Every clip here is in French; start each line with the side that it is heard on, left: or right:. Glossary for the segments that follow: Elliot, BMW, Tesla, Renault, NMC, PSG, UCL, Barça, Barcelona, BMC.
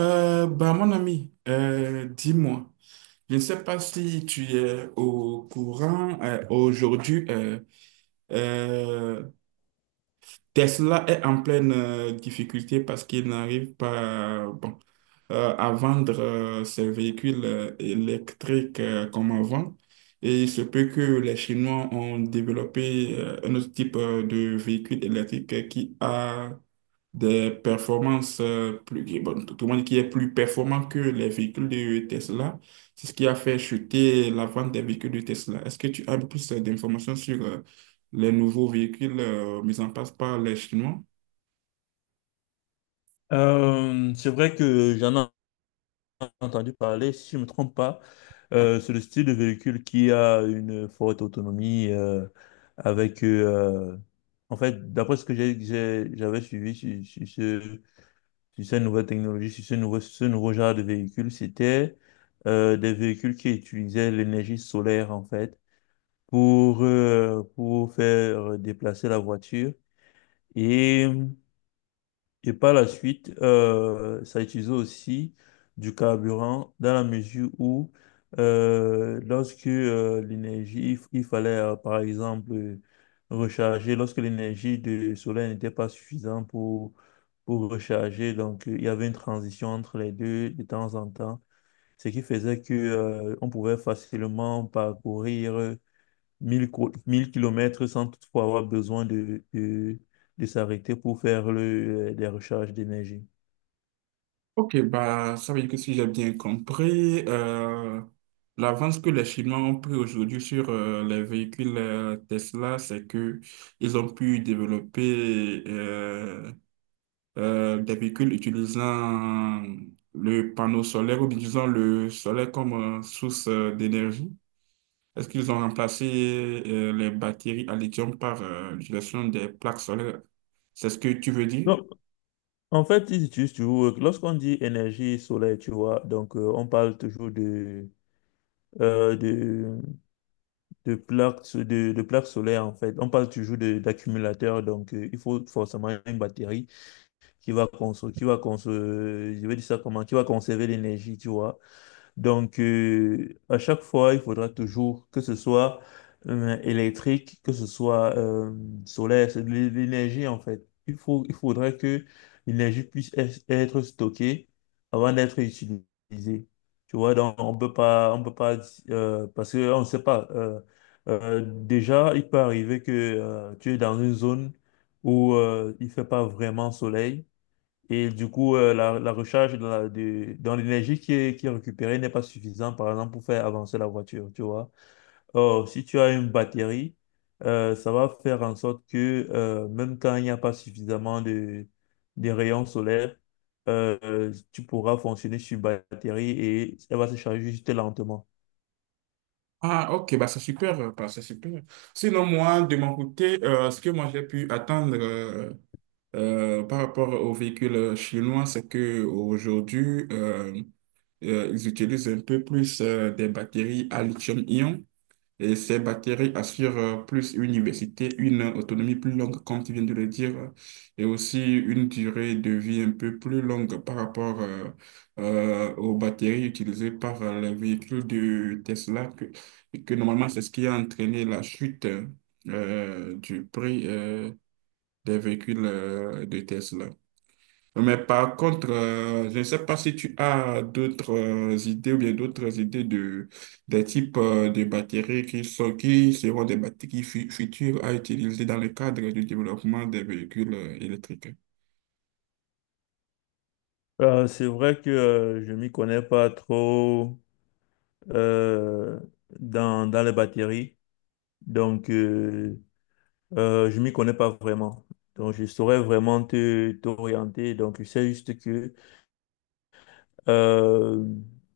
right: Mon ami, dis-moi, je ne sais pas si tu es au courant, aujourd'hui, euh, Tesla est en pleine difficulté parce qu'il n'arrive pas à vendre ses véhicules électriques comme avant. Et il se peut que les Chinois ont développé un autre type de véhicule électrique qui a des performances tout tout le monde qui est plus performant que les véhicules de Tesla. C'est ce qui a fait chuter la vente des véhicules de Tesla. Est-ce que tu as plus d'informations sur les nouveaux véhicules mis en place par les Chinois?
left: C'est vrai que j'en ai entendu parler, si je ne me trompe pas. C'est le style de véhicule qui a une forte autonomie avec... euh, en fait, d'après ce que j'avais suivi sur sur cette nouvelle technologie, sur ce nouveau genre de véhicule, c'était des véhicules qui utilisaient l'énergie solaire, en fait, pour faire déplacer la voiture. et Et par la suite, ça utilisait aussi du carburant dans la mesure où, lorsque l'énergie, il fallait par exemple recharger, lorsque l'énergie du soleil n'était pas suffisante pour recharger, donc il y avait une transition entre les deux de temps en temps, ce qui faisait que on pouvait facilement parcourir 1000 kilomètres sans toutefois avoir besoin de s'arrêter pour faire des recharges d'énergie.
right: Ok, ça veut dire que si j'ai bien compris, l'avance que les Chinois ont pris aujourd'hui sur les véhicules Tesla, c'est que ils ont pu développer des véhicules utilisant le panneau solaire ou bien disons le solaire comme source d'énergie? Est-ce qu'ils ont remplacé les batteries à lithium par l'utilisation des plaques solaires? C'est ce que tu veux dire?
left: Donc, en fait, ils utilisent toujours, lorsqu'on dit énergie solaire, tu vois, donc on parle toujours euh, de, de de plaques solaires, en fait. On parle toujours d'accumulateurs, donc il faut forcément une batterie je vais dire ça comment, qui va conserver l'énergie, tu vois. Donc, à chaque fois, il faudra toujours que ce soit électrique, que ce soit solaire, l'énergie en fait. Il faudra que l'énergie puisse être stockée avant d'être utilisée. Tu vois, donc on peut pas, parce qu'on ne sait pas. Déjà, il peut arriver que tu es dans une zone où il fait pas vraiment soleil. Et du coup, la recharge dans l'énergie qui est récupérée n'est pas suffisante, par exemple, pour faire avancer la voiture, tu vois. Or, si tu as une batterie, ça va faire en sorte que même quand il n'y a pas suffisamment de rayons solaires, tu pourras fonctionner sur batterie et elle va se charger juste lentement.
right: Ah, ok, bah c'est super, c'est super. Sinon, moi, de mon côté, ce que moi j'ai pu attendre par rapport aux véhicules chinois, c'est que aujourd'hui, ils utilisent un peu plus des batteries à lithium-ion. Et ces bactéries assurent plus une diversité, une autonomie plus longue, comme tu viens de le dire, et aussi une durée de vie un peu plus longue par rapport aux bactéries utilisées par les véhicules de Tesla, que normalement c'est ce qui a entraîné la chute du prix des véhicules de Tesla. Mais par contre, je ne sais pas si tu as d'autres idées ou bien d'autres idées de des types de batteries qui sont, qui seront des batteries futures à utiliser dans le cadre du développement des véhicules électriques.
left: C'est vrai que je m'y connais pas trop euh, dans les batteries. Donc, euh, je m'y connais pas vraiment. Donc, je saurais vraiment te t'orienter. Donc, je sais juste que euh,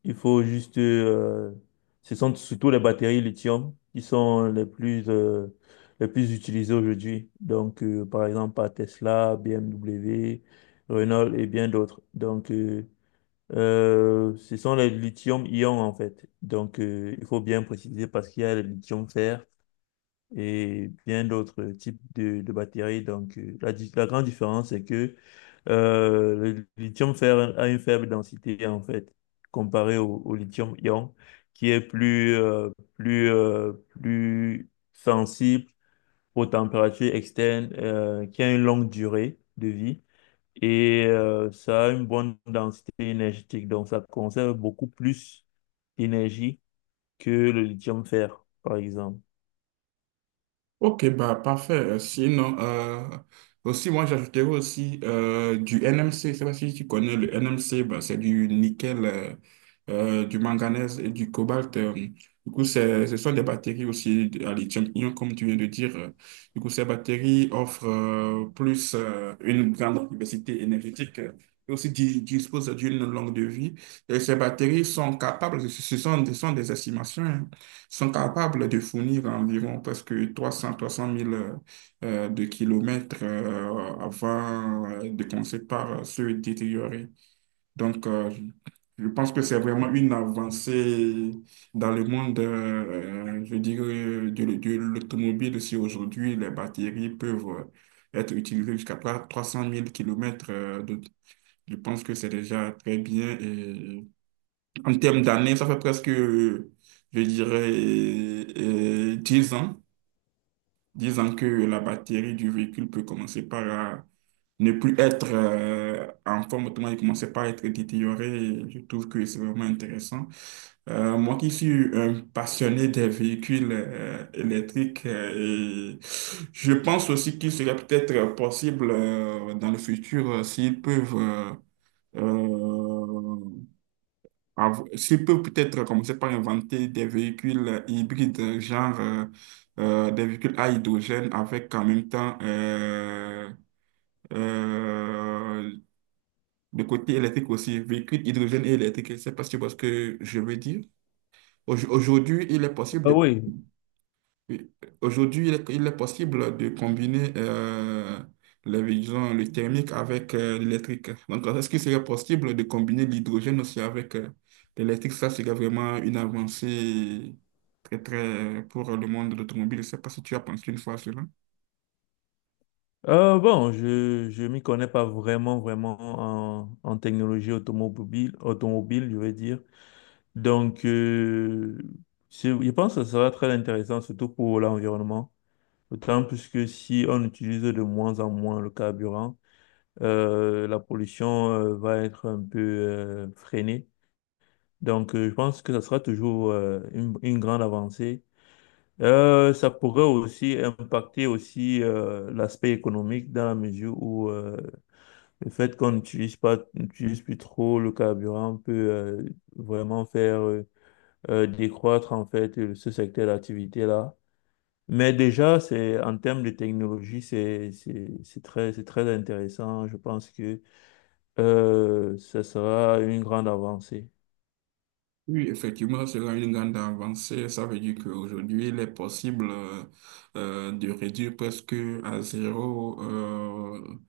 left: il faut juste. Ce sont surtout les batteries lithium qui sont les plus utilisées aujourd'hui. Donc, par exemple, par Tesla, BMW, Renault et bien d'autres. Ce sont les lithium-ion en fait. Donc, il faut bien préciser parce qu'il y a le lithium-fer et bien d'autres types de batteries. Donc, la grande différence, c'est que le lithium fer a une faible densité, en fait, comparé au, au lithium-ion, qui est plus, plus, plus sensible aux températures externes, qui a une longue durée de vie. Et ça a une bonne densité énergétique, donc ça conserve beaucoup plus d'énergie que le lithium-fer, par exemple.
right: Ok, bah parfait. Sinon, aussi, moi j'ajouterais aussi du NMC. Je sais pas si tu connais le NMC, bah, c'est du nickel, du manganèse et du cobalt. Du coup, ce sont des batteries aussi à lithium-ion, comme tu viens de dire. Du coup, ces batteries offrent plus une grande diversité énergétique. Et aussi disposent d'une longue de vie. Et ces batteries sont capables, ce sont des estimations, hein, sont capables de fournir environ presque 300, 300000 de kilomètres avant de commencer par se détériorer. Donc, je pense que c'est vraiment une avancée dans le monde, je dirais, de l'automobile si aujourd'hui les batteries peuvent être utilisées jusqu'à 300000 kilomètres. Je pense que c'est déjà très bien et en termes d'années, ça fait presque, je dirais, 10 ans. 10 ans que la batterie du véhicule peut commencer par ne plus être en forme, autrement, elle commençait par à être détériorée. Et je trouve que c'est vraiment intéressant. Moi qui suis un passionné des véhicules électriques, et je pense aussi qu'il serait peut-être possible dans le futur s'ils peuvent... euh, s'il peut peut-être commencer par inventer des véhicules hybrides, genre des véhicules à hydrogène avec en même temps euh, le côté électrique aussi, véhicules hydrogène et électrique. Je sais pas si tu vois ce que je veux dire. Aujourd'hui, il est possible
left: Ah
right: de
left: oui.
right: oui. Aujourd'hui, il est possible de combiner les disons, le thermique avec l'électrique. Donc, est-ce qu'il serait possible de combiner l'hydrogène aussi avec l'électrique? Ça serait vraiment une avancée très, très pour le monde de l'automobile. Je ne sais pas si tu as pensé une fois à cela.
left: Bon, je m'y connais pas vraiment vraiment en, en technologie automobile, je vais dire. Donc euh, je pense que ça sera très intéressant surtout pour l'environnement. D'autant plus que si on utilise de moins en moins le carburant, la pollution va être un peu freinée. Je pense que ça sera toujours une grande avancée. Ça pourrait aussi impacter aussi l'aspect économique dans la mesure où le fait qu'on n'utilise pas, n'utilise plus trop le carburant peut vraiment faire décroître en fait ce secteur d'activité-là. Mais déjà, c'est en termes de technologie, c'est très intéressant. Je pense que ça sera une grande avancée.
right: Oui, effectivement, ce sera une grande avancée. Ça veut dire qu'aujourd'hui, il est possible de réduire presque à zéro euh,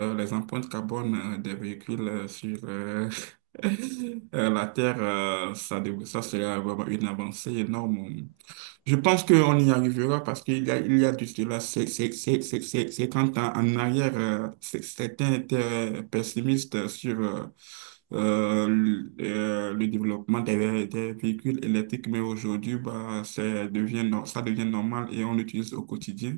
right: euh, les empreintes carbone des véhicules sur la Terre. Ça sera vraiment une avancée énorme. Je pense qu'on y arrivera parce qu'il y a de cela 50 ans en arrière, certains étaient pessimistes le développement des, des véhicules électriques, mais aujourd'hui, devient, ça devient normal et on l'utilise au quotidien.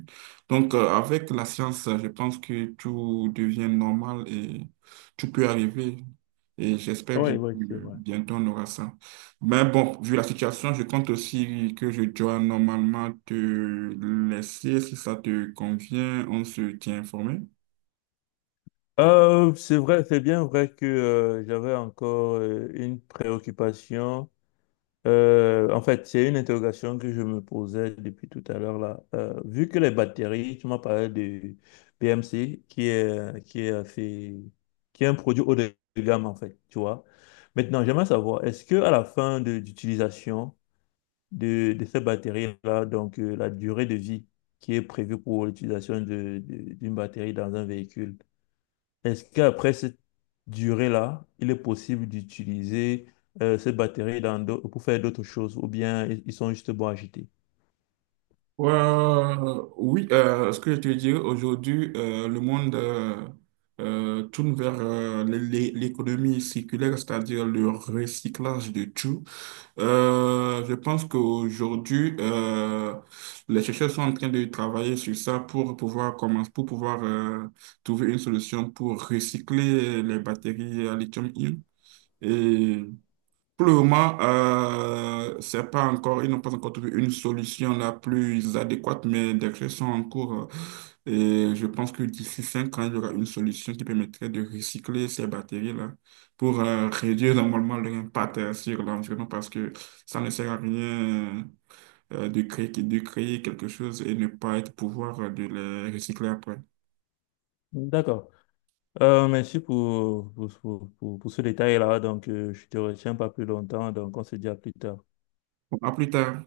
right: Donc, avec la science, je pense que tout devient normal et tout peut arriver. Et j'espère
left: Oui,
right: bien
left: oui, c'est
right: que
left: vrai.
right: bientôt on aura ça. Mais bon, vu la situation, je compte aussi que je dois normalement te laisser. Si ça te convient, on se tient informé.
left: C'est vrai, c'est bien vrai que j'avais encore une préoccupation. En fait, c'est une interrogation que je me posais depuis tout à l'heure là. Vu que les batteries, tu m'as parlé de BMC, qui est qui est un produit haut de gamme en fait, tu vois. Maintenant, j'aimerais savoir, est-ce que à la fin de d'utilisation de ces batteries-là, donc la durée de vie qui est prévue pour l'utilisation d'une batterie dans un véhicule, est-ce qu'après cette durée-là, il est possible d'utiliser cette batterie pour faire d'autres choses ou bien ils sont juste bons à jeter?
right: Oui, ce que je te dirais aujourd'hui, le monde tourne vers l'économie circulaire, c'est-à-dire le recyclage de tout. Je pense qu'aujourd'hui, les chercheurs sont en train de travailler sur ça pour pouvoir trouver une solution pour recycler les batteries à lithium-ion. Et pour le moment, c'est pas encore, ils n'ont pas encore trouvé une solution la plus adéquate, mais des recherches sont en cours. Et je pense que d'ici 5 ans, il y aura une solution qui permettrait de recycler ces batteries-là pour réduire normalement leur impact sur l'environnement parce que ça ne sert à rien de créer, de créer quelque chose et ne pas être pouvoir de les recycler après.
left: D'accord. Merci pour ce détail-là. Donc, je te retiens pas plus longtemps. Donc, on se dit à plus tard.
right: Bon, à plus tard.